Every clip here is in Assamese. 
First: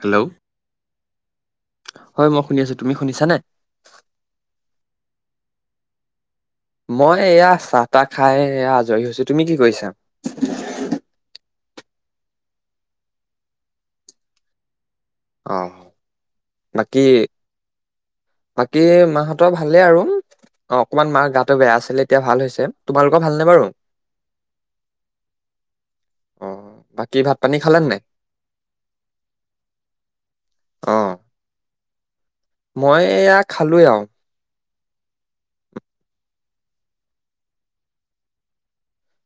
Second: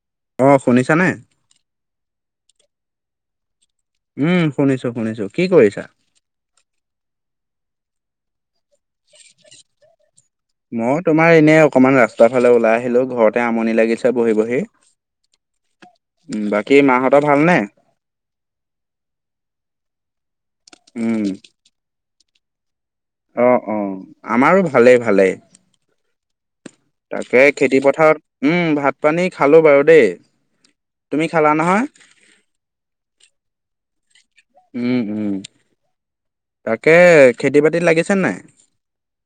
হেল্ল' অঁ শুনিছানে হয় মই শুনি আছো তুমি শুনিছা নে উম শুনিছো শুনিছো কি কৰিছা মই এয়া চাহ তাহ খাই এয়া আজৰি হৈছো তুমি কি কৰিছা মই তোমাৰ এনেই অকমান ৰাস্তাৰ ফালে ওলাই আহিলো ঘৰতে আমনি লাগিছে বহি বহি, অ', বাকী মাহঁতৰ ভালনে? বাকী মাঁহতৰ ভালেই আৰু অ অকমান উম মাঁ গাটো বেয়া আছিলে এতিয়া ভাল হৈছে। তোমালোকৰ ভালনে অ বাৰু? অ আমাৰো ভালেই ভালেই, অ বাকী ভাত তাকে পানী খালে খেতি নাই? পথাৰত, উম ভাত পানী খালো বাৰু দেই, অ তুমি খালা নহয়, মই এয়া খালোৱে আউ, উম উম, তাকে খেতি বাতিত লাগিছে নাই?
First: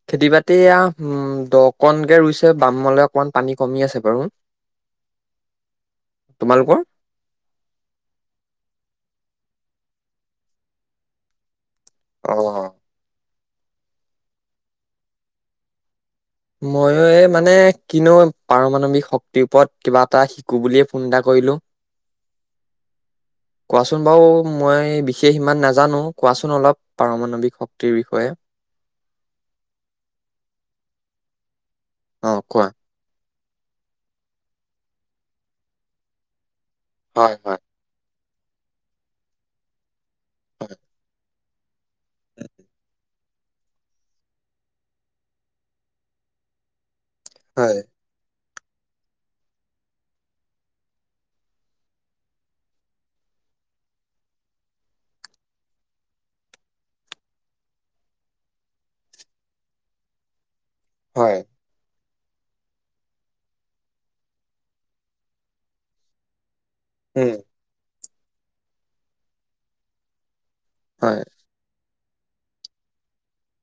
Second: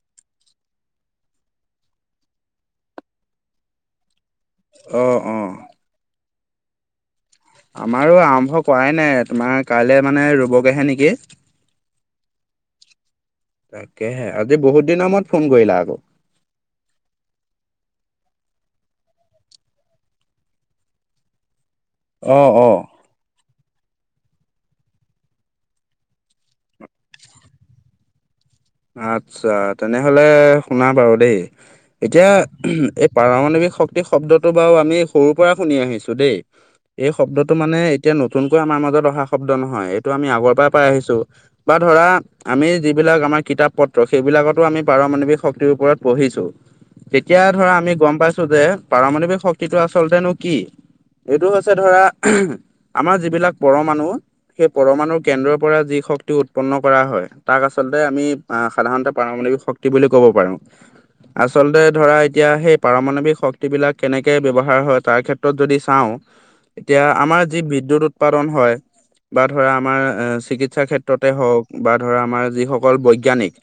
খেতি বাতি এয়া উম দকনকে ৰুইছে বাম অলে অকমান পানী কমি আছে বাৰু, অঁ অ তোমালোকৰ, আমাৰো আৰম্ভ কৰাই নাই তোমাৰ কাইলৈ মানে ৰুবগৈহে নেকি, অ তাকেহে, আজি বহুত দিনৰ মোৰত ফোন কৰিলা আক, ময়ো এ মানে কিনো পাৰমানৱিক শক্তিৰ ওপৰত কিবা এটা শিকো বুলিয়ে ফোন এটা কৰিলো। [inaudible] অঁ অঁ কোৱাচোন বাৰু মই বিশেষ ইমান নাজানো কোৱাচোন অলপ পাৰমাণৱিক শক্তিৰ বিষয়ে, আচ্ছা তেনেহলে শুনা বাৰু দেই এতিয়া অ কোৱা পাৰমাণৱিক শক্তি শব্দটো বাৰু আমি সৰুৰ পৰা শুনি আহিছো দেই, এই হয় শব্দটো হয় মানে এতিয়া নতুনকৈ আমাৰ মাজত অহা শব্দ নহয় এইটো আমি আগৰ পৰাই পাই আহিছো। বা ধৰা আমি যিবিলাক আমাৰ, কিতাপ পত্ৰ সেইবিলাকতো আমি পাৰমাণৱিক শক্তিৰ ওপৰত পঢ়িছো। তেতিয়া ধৰা হয় আমি গম পাইছো, যে পাৰমণৱিক শক্তিটো আচলতেনো কি এইটো হৈছে ধৰা, আমাৰ যিবিলাক পৰমানুৰ, সেই পৰমানুৰ কেন্দ্ৰৰ পৰা যি শক্তি উৎপন্ন কৰা হয় তাক আচলতে আমি, অ সাধাৰণতে পাৰমণৱিক শক্তি বুলি ক'ব পাৰো। হয় আচ আচলতে ধৰা এতিয়া সেই পাৰমাণৱিক শক্তিবিলাক কেনেকে ব্যৱহাৰ হয় তাৰ ক্ষেত্ৰত যদি চাওঁ, [inaudible] এতিয়া আমাৰ যি বিদ্যুৎ উৎপাদন হয় বা ধৰা আমাৰ চিকিৎ চিকিৎসাৰ হয় ক্ষেত্ৰতে হওঁক বা ধৰা আমাৰ যিসকল বৈজ্ঞানিক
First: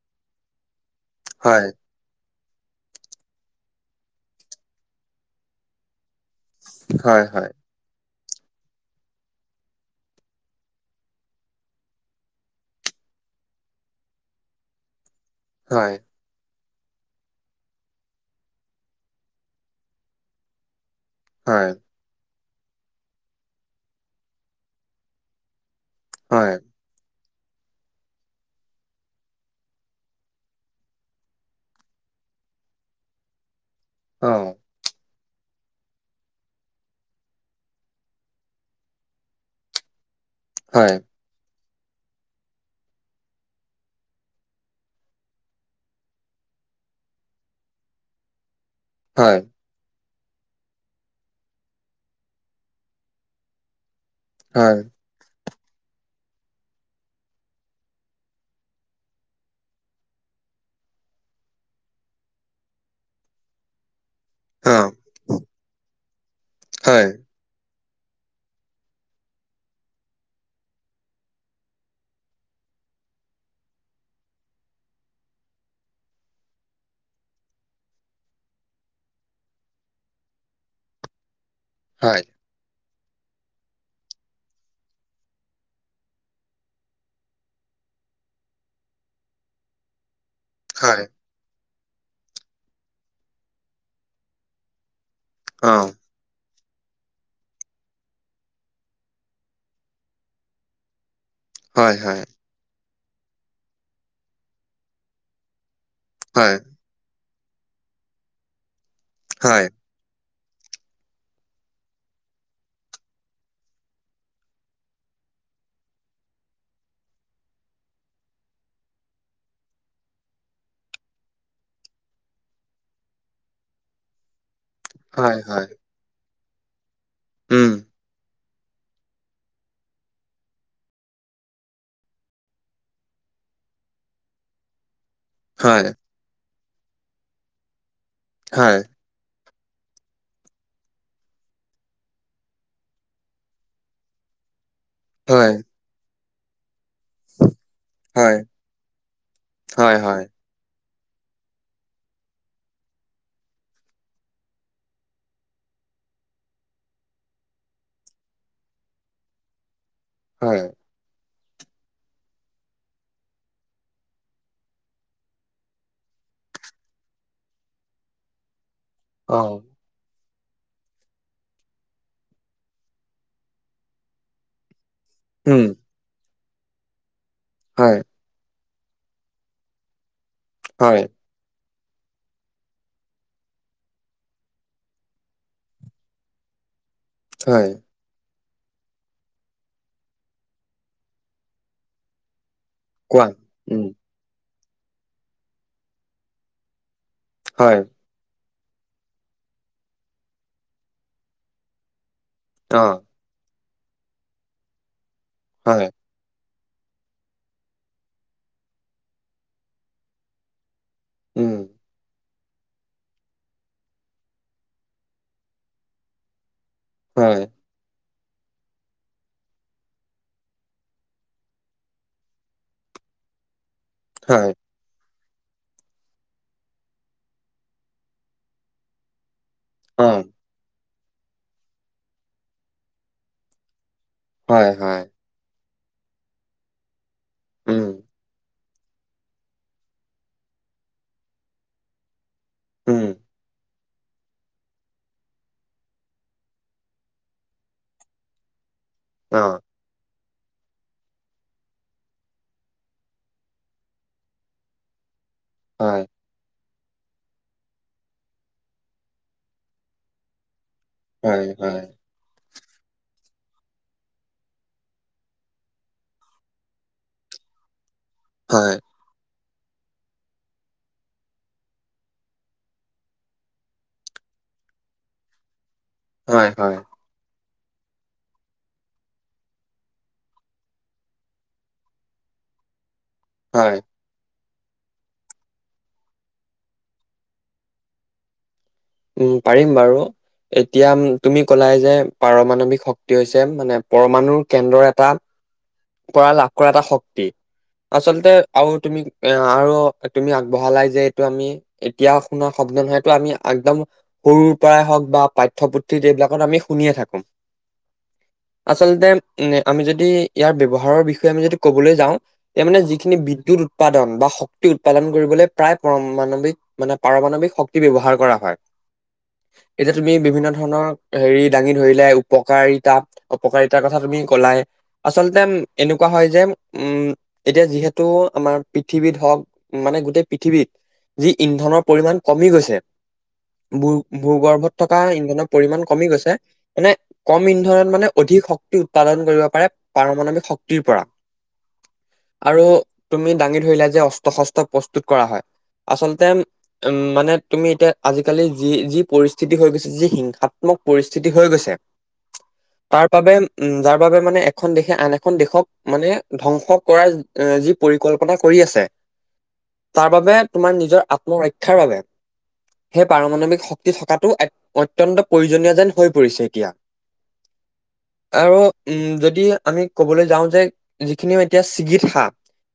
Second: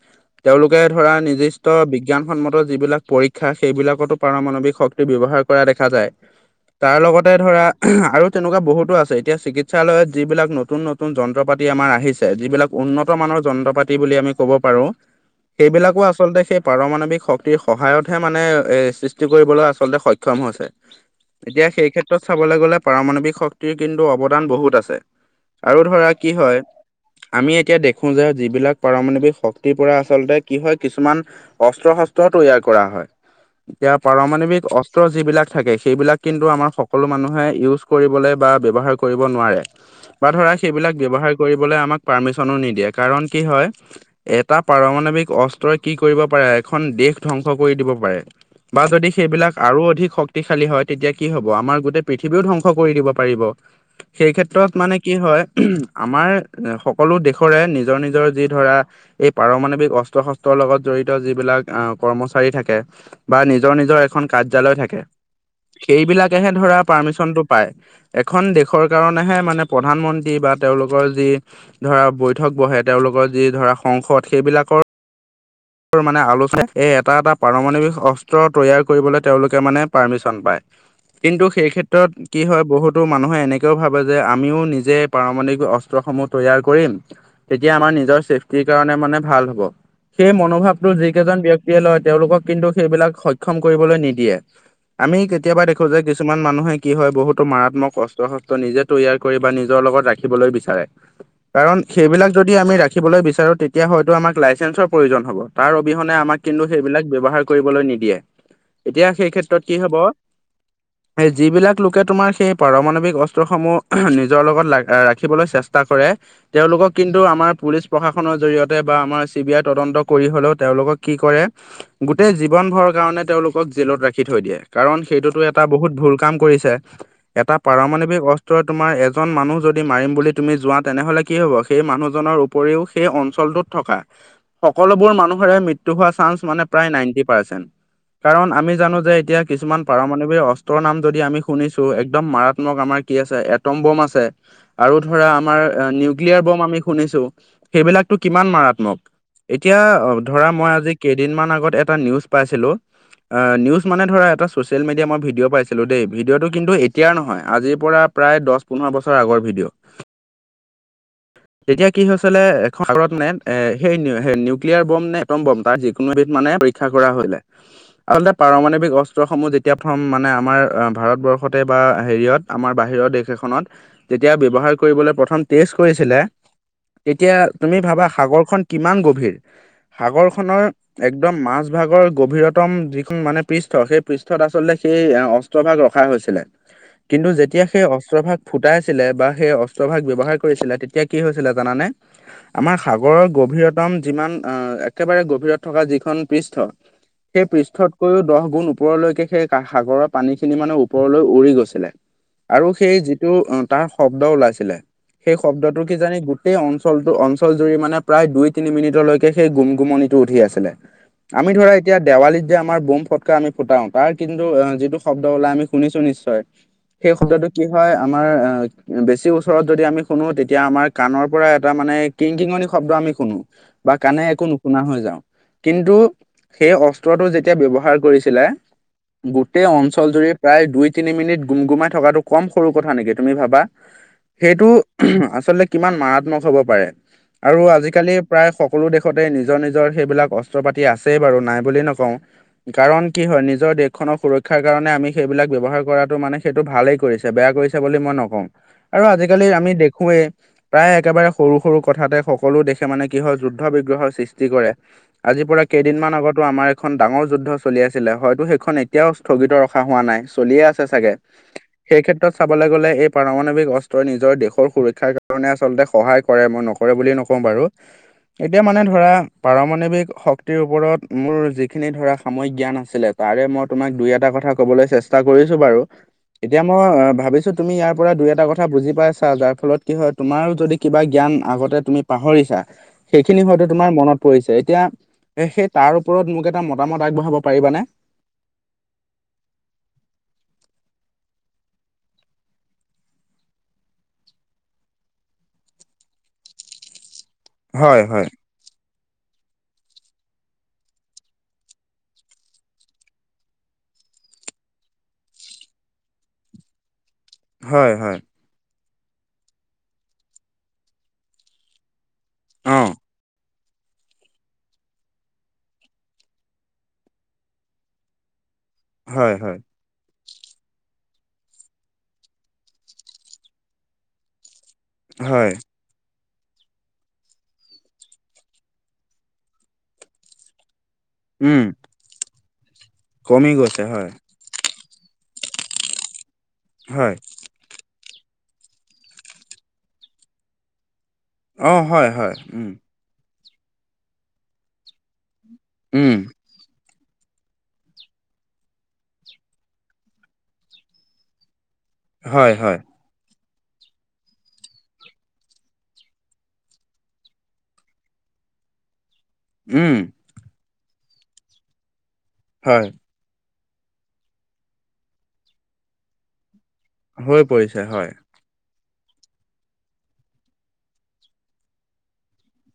তেওঁলোকে ধৰা হয় নিৰ্দিষ্ট বিক বিজ্ঞানসন্মত যিবিলাক পৰীক্ষা সেইবিলাকতো পাৰমাণৱিক শক্তি ব্যৱহাৰ কৰা দেখা যায়। তাৰ হয় লগতে হয় ধৰা, আৰু তেনেকুৱা বহুতো আছে এতিয়া চিকিৎসালয়ত যিবিলাক নতুন নতুন যন্ত্ৰ পাতি আমাৰ আহিছে যিবিলাক, উন্নত মানৰ যন্ত্ৰ পাতি বুলি আমি ক'ব পাৰো হয় সেইবিলাকো আচ আচলতে সেই পাৰমাণৱিক শক্তিৰ সহায়তহে মানে এ সৃষ্টি কৰিবলৈ আচলতে সক্ষম হৈছে। [inaudible] এতিয়া সেই ক্ষেত্ৰত চাবলৈ গলে পাৰমাণৱিক শক্তিৰ কিন্তু অৱদান বহুত আছে, আৰু ধৰা কি হয় আমি এতিয়া দেখো যে যিবিলাক পাৰমাৱিক, শক্তিৰ পৰা আচলতে কি হয় কিছুমান অস্ত্ৰ শস্ত্ৰ তৈয়াৰ কৰা হয়। এতিয়া অ পাৰমাণৱিক অচ অস্ত্ৰ যিবিলাক থাকে সেইবিলাক কিন্তু আমাৰ সকলো মানুহে ইউজ কৰিবলৈ বা ব্যৱহাৰ কৰিব নোৱাৰে। [unintelligible] বা ধৰা হয় সেইবিলাক ব্যৱহাৰ কৰিবলৈ আমাক পাৰ্মিচনো নিদিয়ে কাৰণ কি হয়, এটা পাৰমাণৱিক অস্ত্ৰই কি কৰিব পাৰে এখন দেশ ধ্বংস কৰি দিব পাৰে। বা যদি হয় সেইবিলাক- আৰু অধিক শক্তিশালী হয় তেতিয়া কি হ'ব, আমাৰ গোটেই পৃথিৱীও ধ্বংস কৰি দিব পাৰিব। সেই ক্ষেত্ৰত হয় মানে কি হয়, আমাৰ সকলো দেশৰে নিজৰ নিজৰ যি ধৰা- এই পাৰমাণৱিক অস্ত্ৰ শস্ত্ৰৰ লগত জড়িত যিবিলাক কৰ্মচাৰী থাকে- বা নিজৰ নিজৰ এখন অ কাৰ্যালয় থাকে। সেইবিলাকেহে ধৰা হয় পাৰ্মিশনটো পায়। এখন দেশৰ কাৰণেহে মানে প্ৰধানমন্ত্ৰী বা তেওঁলোকৰ যি- ধৰা বৈঠক বহে তেওঁলোকৰ যি ধৰা সংসদ সেইবিলাকৰ- মানে আলোচনা এই এটা এটা পাৰমাণৱিক অস্ত্ৰ তৈয়াৰ কৰিবলৈ তেওঁলোকে মানে পাৰ্মিশন পায়। কিন্তু সেই ক্ষেত্ৰত- কি হয় বহুতো মানুহে এনেকৈও ভাবে যে আমিও নিজে পাৰমাণিক অস্ত্ৰসমূহ তৈয়াৰ কৰিম। তেতিয়া আমাৰ নিজৰ চেফটিৰ কাৰণে মানে ভাল হ'ব, সেই মনোভাৱটো হয় যি কেইজন ব্যক্তিয়ে লয় তেওঁলোকক কিন্তু সেইবিলাক সক্ষম কৰিবলৈ নিদিয়ে। আমি অ কেতিয়াবা দেখো যে- কিছুমান মানুহে কি হয় বহুতো মাৰাত্মক অস্ত্ৰ-শস্ত্ৰ নিজে তৈয়াৰ কৰে বা নিজৰ লগত ৰাখিবলৈ বিচাৰে। [unintelligible] কাৰণ হয় সেইবিলাক যদি আমি ৰাখিবলৈ বিচাৰো তেতিয়া হয়তো আমাক লাইেন্ৰ প্ৰয়োজন হ'ব। তাৰ অবিহনে আমাক কিন্তু সেইবিলাক ব্যৱহাৰ কৰিবলৈ নিদিয়ে। এতিয়া সেই হয় হয় ক্ষেত্ৰত কি হ'ব- [unintelligible] সেই যিবিলাক লোকে তোমাৰ সেই পাৰমাৱিক অস্ত্ৰসমূহ নিজৰ লগত ৰাখিবলৈ চেষ্টা কৰে- তেওঁলোকক কিন্তু আমাৰ পুলিচ প্ৰশাসনৰ জৰি়য়তে বা আমাৰ চি বি আই তদন্ত কৰি হ'লেও তেওঁলোকক কি কৰে- গোটেই জীৱন ভৰৰ কাৰণে তেওঁলোকক জেলত ৰাখি থৈ দিয়ে। কাৰণ হয় সেইটোতো এটা হয় বহুত ভুল কাম কৰিছে। এটা উম পাৰমাণৱিক অস্ত্ৰ তোমাৰ এজন মানুহ যদি মাৰিম বুলি তুমি যোৱা তেনেহ'লে কি হ'ব সেই মানুহজনৰ উপৰিও সেই অঞ্চলটোত- থকা- সকলোবোৰ মানুহৰে হয় মৃত্য হোৱা চান্স মানে প্ৰায় নাইনটি পাৰ্চেন। কাৰণ আমি হয় জানো যে এতিয়া- কিছুমান পাৰমাণৱিক অস্ত্ৰৰ নাম যদি আমি শুনিছো একদম মাৰাত্মক আমাৰ কি আছে এটম বম আছে। আৰু ধৰা হয় আমাৰ নিউক্লিয়াৰ বম আমি শুনিছো, সেইবিলাকতো হয় কিমান মাৰাত্মক। এতিয়া হয় হয় ধৰা মই আজি কেইদিনমান আগত এটা নিউজ পাইছিলোঁ। নিউজ মানে ধৰা এটা ছ'চিয়েল মিডিয়া মই ভিডিঅ' পাইছিলোঁ দেই, ভিডিঅ'টো কিন্তু এতিয়াৰ নহয়, আজিৰ পৰা- প্ৰায় দহ পোন্ধৰ বছৰ আগৰ ভিডিঅ'। হয়। তেতিয়া কি হৈছিলে এ সাগৰত মানে সেই নিউক্লিয়াৰ বম নে এটম বম তাৰ যিকোনো এবিধ মানে- পৰীক্ষা কৰা হ'লে। আচলতে পাৰমাণৱিক অ অস্ত্ৰসমূহ যেতিয়া- প্ৰথম মানে আমাৰ ভাৰতবৰ্ষতে বা হেৰিয়ত, আমাৰ বাহিৰৰ দেশ এখনত- তেতিয়া ব্যৱহাৰ কৰিবলৈ- উম টেষ্ট কৰিছিলে, তেতিয়া তুমি হয় ভাবা সাগৰখন কিমান গভীৰ। সাগৰ খনৰ হয় এক একদম মাজভাগৰ গভীৰতম যিখন মানে পৃষ্ঠ, সেই পৃষ্ঠত আচলতে সেই অস্ত্ৰভাগ ৰখা হৈছিলে। [unintelligible] কিন্তু যেতিয়া হয় সেই অস্ত্ৰ ভাগ ফুটাইছিলে বা সেই অস্ত্ৰ ভাগ ব্যৱহাৰ- কৰিছিলে তেতিয়া কি হৈছিলে জানানে। আমাৰ সাগৰৰ কোৱা উম গভীৰতম যিমান- আহ' একেবাৰে গভীৰত থকা যিখন পৃষ্ঠ, সেই হয় পৃষ্ঠত কৈও দহ গুণ ওপৰলৈকে সেই সাগৰৰ পানী খিনি মানে ওপৰলৈ উৰি গৈছিলে। আৰু অ সেই যিটো তাৰ শব্দ ওলাইছিলে সেই শব্দটো হয় কি জানি গো গোটেই অঞ্চলটো অঞ্চল জুৰি মানে প্ৰায় দুই তিনি মিনিটলৈকে সেই গুম গুমনিটো উঠি আছিলে আমি উম ধৰা এতিয়া দেৱালীত আমাৰ বোম ফটকা আমি ফুটাও তাৰ কিন্তু যিটো শব্দ ওলাই আমি শুনিছো নিশ্চয় সেই শব্দটো কি হয় আমাৰ বেছি ওচৰত যদি আমি শুনো তেতিয়া আমাৰ কাণৰ পৰা এটা মানে কিংকিঙনি শব্দ আমি শুনো বা কানে একো নো শুনা হৈ যাওঁ কিন্তু সেই অস্ত্ৰটো যেতিয়া ব্যৱহাৰ কৰিছিলে গোটেই অঞ্চল জুৰি প্ৰায় দুই তিনি মিনিট গুম গুমাই থকাটো কম সৰু কথা নেকি তুমি ভাবা সেইটো আচলতে কিমান মাৰাত্মক হ'ব পাৰে আৰু আজিকালি প্ৰায় সকলো দেশতে নিজৰ নিজৰ সেইবিলাক অস্ত্ৰ পাতি আছেই বাৰু নাই বুলি নকওঁ কাৰণ কি হয় নিজৰ দেশখনৰ সুৰক্ষা শিক্ষাৰ কাৰণে আমি সেইবিলাক ব্যৱহাৰ কৰাটো মানে সেইটো ভালেই কৰিছে বেয়া কৰিছে বুলি মই নকওঁ আৰু আজিকালি আমি দেখোৱেই প্ৰায় একেবাৰে সৰু সৰু কথাতে সকলো দেশে মানে কি হয় যুদ্ধ বিগ্ৰহৰ সৃষ্টি কৰে আজিৰ পৰা কেইদিনমান আগতো আমাৰ খন ডাঙৰ যুদ্ধ চলি আছিলে হয়তো সেইখন এতিয়াও স্থগিত ৰখা হোৱা নাই চলিয়ে আ ছাগে সেই ক্ষেত্ৰত চাবলৈ গ'লে এই পাৰমাণৱিক অস্ত্ৰই নিজৰ দেশৰ সুৰক্ষাৰ কাৰণে আচলতে সহায় কৰে মই নকৰে বুলি নকওঁ বাৰু এতিয়া মানে ধৰা পাৰমাণৱিক শক্তিৰ ওপৰত মোৰ যিখিনি ধৰা সাময়িক জ্ঞান আছিলে তাৰে মত তোমাক দুই এটা কথা ক'বলৈ চেষ্টা কৰিছো বাৰু এতিয়া মই ভাবিছোঁ তুমি ইয়াৰ পৰা দুই এটা কথা বুজি পাইছা যাৰ ফলত কি হয় তোমাৰো যদি কিবা জ্ঞান আগতে তুমি পাহৰিছা সেইখিনি হয়তো তোমাৰ মনত পৰিছে এতিয়া সেই তাৰ ওপৰত মোক এটা মতামত আগবঢ়াব পাৰিবানে উম পাৰিম বাৰু এতিয়া তুমি ক'লাই যে পাৰমাণৱিক শক্তি হৈছে মানে পৰমাণুৰ কেন্দ্ৰৰ এটা পৰা লাভ কৰা এটা শক্তি হয় হয় আচলতে আৰু তুমি এ আৰু তুমি আগবঢ়ালাই যে এইটো আমি এতিয়া শুনাৰ শব্দ নহয়টো আমি একদম সৰুৰ পৰাই হওঁক বা পাঠ্যপুথিত এইবিলাকত আমি শুনিয়ে থাকো। হয় হয় আচলতে আমি যদি ইয়াৰ ব্যৱহাৰৰ বিষয়ে আমি যদি ক'বলৈ যাওঁ ইয়াৰ অ মানে যিখিনি বিদ্যুৎ উৎপাদন বা শক্তি উৎপাদন কৰিবলৈ প্ৰায় পৰমাণৱিক মানে পাৰমাণৱিক শক্তি ব্যৱহাৰ কৰা হয় হয় হয় হয় এতিয়া তুমি বিভিন্ন ধৰণৰ হেৰি দাঙি ধৰিলাই উপকাৰীতা অপকাৰিতাৰ কথা তুমি কলাই আচলতে হয় এনেকুৱা হয় যে উম এতিয়া যিহেতু আমাৰ পৃথিৱীত হওক মানে গোটেই পৃথিৱীত যি উম ইন্ধনৰ পৰিমাণ কমি গৈছে কমি গৈছে ভূ হয়, ভূগৰ্ভত থকা ইন্ধনৰ পৰিমাণ কমি গৈছে মানে হয়, কম ইন্ধনত মানে অধিক শক্তি উৎপাদন কৰিব পাৰে পাৰমানৱিক শক্তিৰ পৰা অ হয় হয় আৰু উম তুমি দাঙি ধৰিলা যে অস্ত্ৰ শস্ত্ৰ প্ৰস্তুত কৰা হয় উম, আচলতে উম মানে তুমি এতিয়া আজিকালি যি যি পৰিস্থিতি হৈ গৈছে যি হিংসাত্মক পৰিস্থিতি হৈ গৈছে হয় হয় তাৰ বাবে উম যাৰ বাবে মানে এখন দেশে আন এখন দেশক মানে ধ্বংস কৰাৰ এ' যি পৰিকল্পনা কৰি আছে উম, তাৰ বাবে তোমাৰ নিজৰ আত্মৰক্ষাৰ বাবে। হয়। সেই পাৰমানৱিক শক্তি থকাটো অত্যন্ত প্ৰয়োজনীয় যেন হৈ পৰিছে এতিয়া। হৈ পৰিছে হয়। আৰু উম যদি আমি ক'বলৈ যাওঁ যে যিখিনি এতিয়া চিগিত সা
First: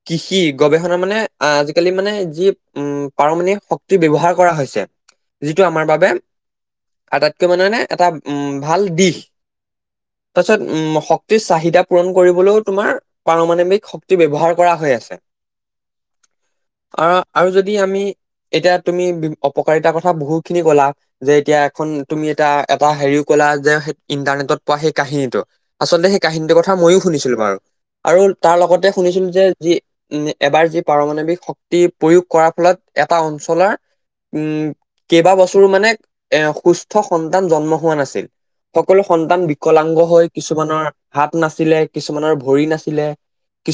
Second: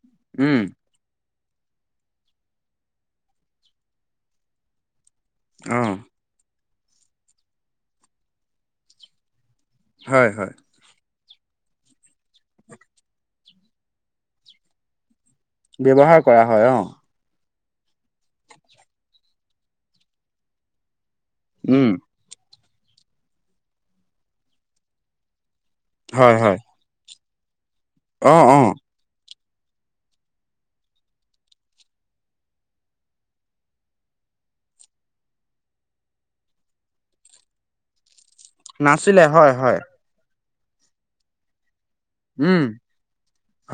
কৃষি উম, গৱেষণা মানে আজিকালি মানে যি উম পাৰমানৱিক শক্তি ব্যৱহাৰ কৰা হৈছে। যিটো আমাৰ অ', বাবে আটাইতকৈ মানে- মানে এটা উম ভাল দিশ হয়, হয়, তাৰপিছত উম। টো চাহিদা পূৰণ কৰিবলৈও তোমাৰ পাৰমাণৱিক শক্তি ব্যৱহাৰ কৰা হৈ আছে। ব্যৱহাৰ কৰা হয় অ'। অ' আৰু যদি আমি এতিয়া তুমি অপকাৰিতাৰ কথা বহুত খিনি কলা। যে এতিয়া এখন উম, তুমি এটা এটা হেৰিও কলা যে ইণ্টাৰনেটত পোৱা সেই কাহিনীটো। আচলতে সেই হয়, কাহিনীটোৰ হয়, কথা ময়ো শুনিছিলো বাৰু আৰু অ', তাৰ অ', লগতে শুনিছিলো যে যি উম এবাৰ যি পাৰমানৱিক শক্তি প্ৰয়োগ কৰাৰ ফলত এটা অঞ্চলৰ উম, কেইবাবছৰো মানে এ সুস্থ সন্তান জন্ম হোৱা নাছিল। সকলো নাছিলে সন্তান হয়, হয়, বিকলাংগ হৈ কিছুমানৰ হাত নাছিলে, কিছুমানৰ উম, ভৰি নাছিলে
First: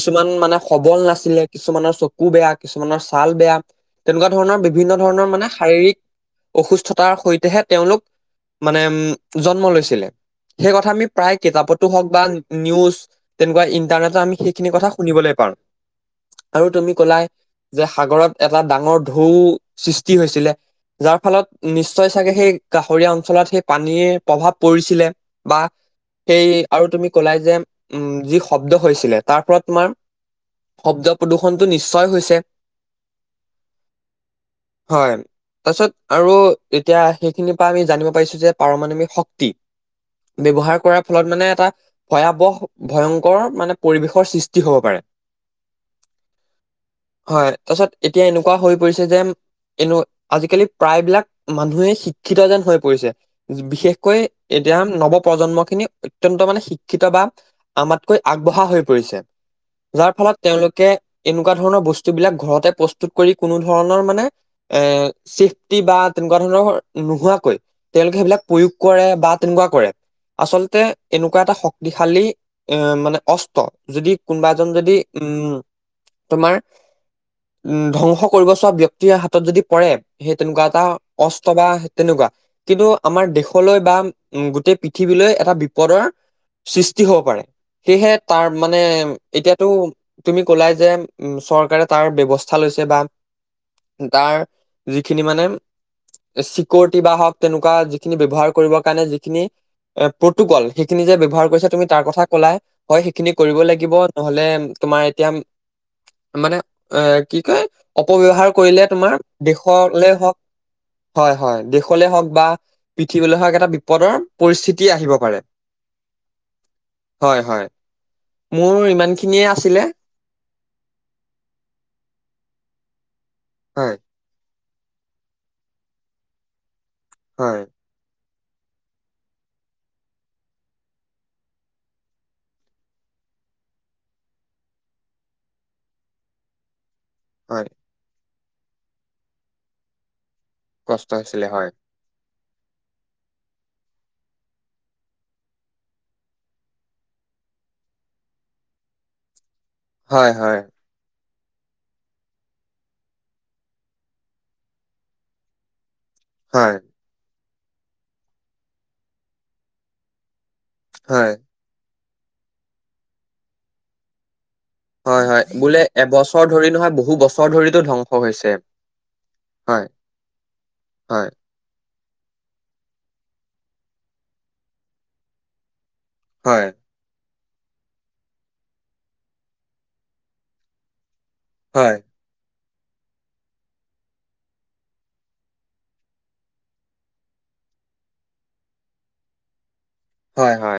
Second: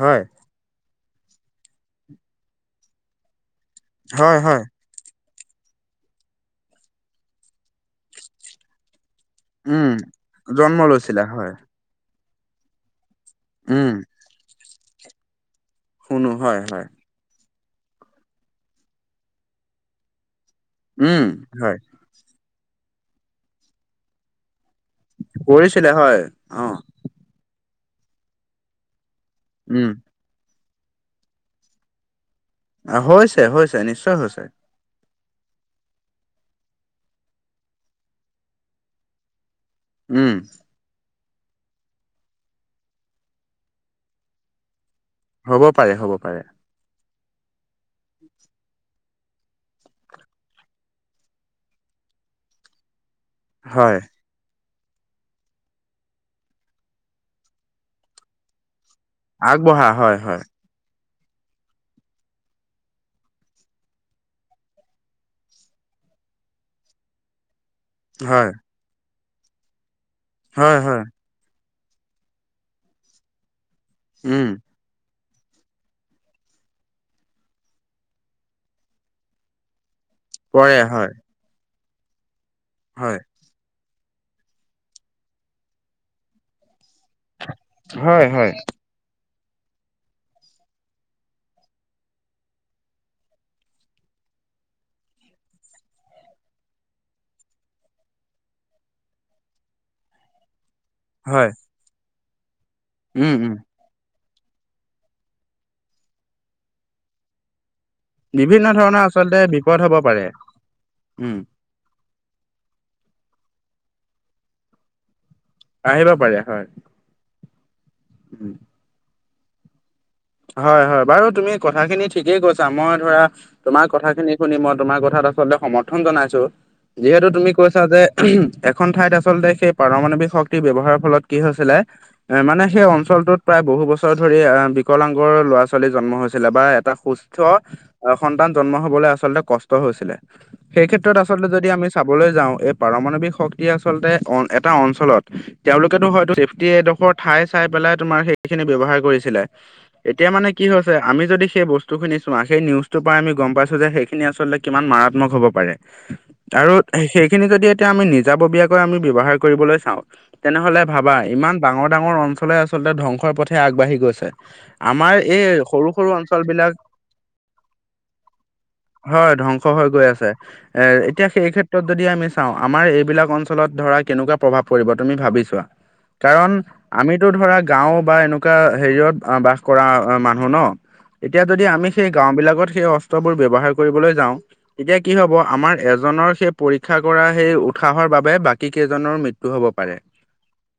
হয়, মানে সবল নাছিলে কিছুমানৰ চকু বেয়া, কিছুমানৰ ছাল বেয়া তেনেকুৱা হয়, ধৰণৰ হয়, বিভিন্ন ধৰণৰ মানে শাৰীৰিক অসুস্থতাৰ সৈতেহে তেওঁলোক মানে উম জন্ম উম, লৈছিলে, সেই জন্ম কথা আমি লৈছিলে প্ৰায় হয়, কিতাপত টো হওক বা নিউজ তেনেকুৱা উম, ইন্টাৰনেট আমি সেইখিন কথা শুনিবলৈ পাও। শুনো হয়, আৰু হয়, তুমি কলাই যে সাগৰত এটা ডাঙৰ ঢৌ সৃষ্টি হৈছিলে। যাৰ উম, ফলত হয়, নিশ্চয় চাগে সেই কাষৰীয়া অঞ্চলত সেই পানীৰ প্ৰভাৱ পৰিছিলে। বা কৰিছিলে হয়, সেই অ', আৰু তুমি কলাই যে উম যি শব্দ হৈছিলে তাৰ ফলত উম, তোমাৰ শব্দ প্ৰদূৰ্ষনটো নিশ্চয় হৈছে। অ' হৈছে হৈছে নিশ্চয় হৈছে। হয়। তাৰছত আৰু এতিয়া সেইখিনিৰ পৰা আমি জানিব পাৰিছো যে পাৰমাণৱিক শক্তি উম, ব্যৱহাৰ কৰা ফলত মানে এটা ভয়াৱহ ভয়ংকৰ মানে পৰিৱেশৰ সৃষ্টি হ'ব পাৰে। হ'ব পাৰে হ'ব পাৰে। হয়, তাৰছত এতিয়া এনেকুৱা হৈ পৰিছে যেন, এনেও আজিকালি প্ৰায়বিলাক মানুহে শিক্ষিত যেন হৈ পৰিছে। হয়, বিশেষকৈ এতিয়া নৱপ্ৰজন্ম খিনি অত্যন্ত মানে শিক্ষিত বা আমাতকৈ আগবঢ়া হৈ পৰিছে। আগবঢ়া যাৰ হয়, ফলত হয়, তেওঁলোকে এনেকুৱা ধৰণৰ বস্তুবিলাক ঘৰতে প্ৰস্তুত কৰি কোনো ধৰণৰ মানে এ' চেফটি বা তেনেকুৱা ধৰণৰ নোহোৱাকৈ তেওঁলোকে সেইবিলাক হয়, প্ৰয়োগ কৰে বা তেনেকুৱা কৰে হয়, আচলতে হয়, এনে এনেকোৱা এটা শক্তিশালী এ' মানে অস্ত্ৰ যদি উম, কোনোবা এজন যদি উম, তোমাৰ উম ধ্বংস কৰিব চোৱা ব্যক্তিৰে হাতত যদি পৰে সেই তেনেকুৱা পৰে এটা হয় অস্ত্ৰ বা তেনেকুৱা। কিন্তু আমাৰ দেশলৈ বা উম গোটেই পৃথিৱীলৈ এটা বিপদৰ সৃষ্টি হ'ব পাৰে সেয়েহে হয় তাৰ মানে এতিয়াতো তুমি কলাই যে উম চৰকাৰে তাৰ ব্যৱস্থা লৈছে বা তাৰ যিখিনি মানে ছিকউৰিটী বা হওক তেনেকোৱা যিখিনি ব্যৱহাৰ কৰিবৰ কাৰণে যিখিনি এ প্ৰটোকল সেইখিনি যে ব্যৱহাৰ হয় কৰিছা তুমি তাৰ কথা কলা হয় সেইখিনি উম উম কৰিব লাগিব নহলে তোমাৰ এতিয়া মানে এ কি কয় অপব্যৱহাৰ বিভিন্ন কৰিলে ধৰণৰ তোমাৰ আচলতে বিপদ হ'ব দেশলে পাৰে হওক হয় উম হয় দেশ কলে হওক বা পৃথিৱলৈ হওক এটা বিপদৰ পৰিস্থিতি আহিব পাৰে আহিব পাৰে হয় হয় হয় উম মোৰ ইমানখিনিয়ে আছিলে হয় হয় বাৰু তুমি কথাখিনি ঠিকেই কৈছা মই ধৰা তোমাৰ হয় কথাখিনি শুনি মই তোমাৰ কথাত আচলতে সমৰ্থন জনাইছো যিহেতু তুমি হয় কৈছা যে এখন ঠাইত আচলতে সেই পাৰমাণৱিক শক্তিৰ ব্যৱহাৰৰ ফলত কি হৈছিলে এ মানে সেই অঞ্চলটোত প্ৰায় বহু বছৰ ধৰি আ বি কলাংগৰ ল'ৰা ছোৱালী জন্ম হৈছিলে বা এটা সুস্থ হয় অ সন্তান জন্ম হবলৈ আচলতে কষ্ট হৈছিলে সেই কষ্ট ক্ষেত্ৰত আচলতে হৈছিলে যদি হয় আমি চাবলৈ যাও এই পাৰমাৱিক শক্তিয়ে আচলতে অ এটা অঞ্চলত তেওঁলোকেতো হয়তো চেফটি এডোখৰ ঠাই চাই পেলাই তোমাৰ সেইখিনি ব্যৱহাৰ কৰিছিলে এতিয়া হয় মানে হয় কি হ'ল আমি যদি সেই বস্তু খিনি চোৱা সেই নিউজটো পাই আমি গম পাইছো যে সেইখিনি আচলতে কিমান মাৰাত্মক হ'ব পাৰে [unintelligible] আৰু সেইখিনি যদি এতিয়া আমি নিজাববীয়াকৈ আমি ব্যৱহাৰ কৰিবলৈ চাও তেনেহলে ভাবা হয় ইমান ডাঙৰ ডাঙৰ অঞ্চলে আচলতে ধ্বংসৰ পথে আগবাঢ়ি গৈছে আমাৰ হয় এই হয় বোলে সৰু সৰু এবছৰ অঞ্চলবিলাক ধৰি নহয় বহু বছৰ ধৰিতো ধ্বংস হৈছে হয় ধ্বংস হয় হৈ গৈ আছে এ এতিয়া হয় সেই ক্ষে ত্ৰত যদি আমি চাও আমাৰ এইবিলাক অঞ্চলত ধৰা কেনেকোৱা প্ৰভাৱ পৰিব তুমি ভাবি চোৱা কাৰণ হয় আমিতো ধৰা গাও বা এনেকোৱা হেৰিয়ত অ বাস কৰা অ মানুহ ন এতিয়া যদি আমি হয় সেই গাও বিলাকত সেই অস্ত্ৰবোৰ ব্যৱহাৰ কৰিবলৈ যাও তেতিয়া কি হব আমাৰ এজনৰ সেই পৰীক্ষা কৰা সেই উৎসাহৰ বাবে বাকী কেইজনৰ মৃ টো হ'ব পাৰে হয় হয়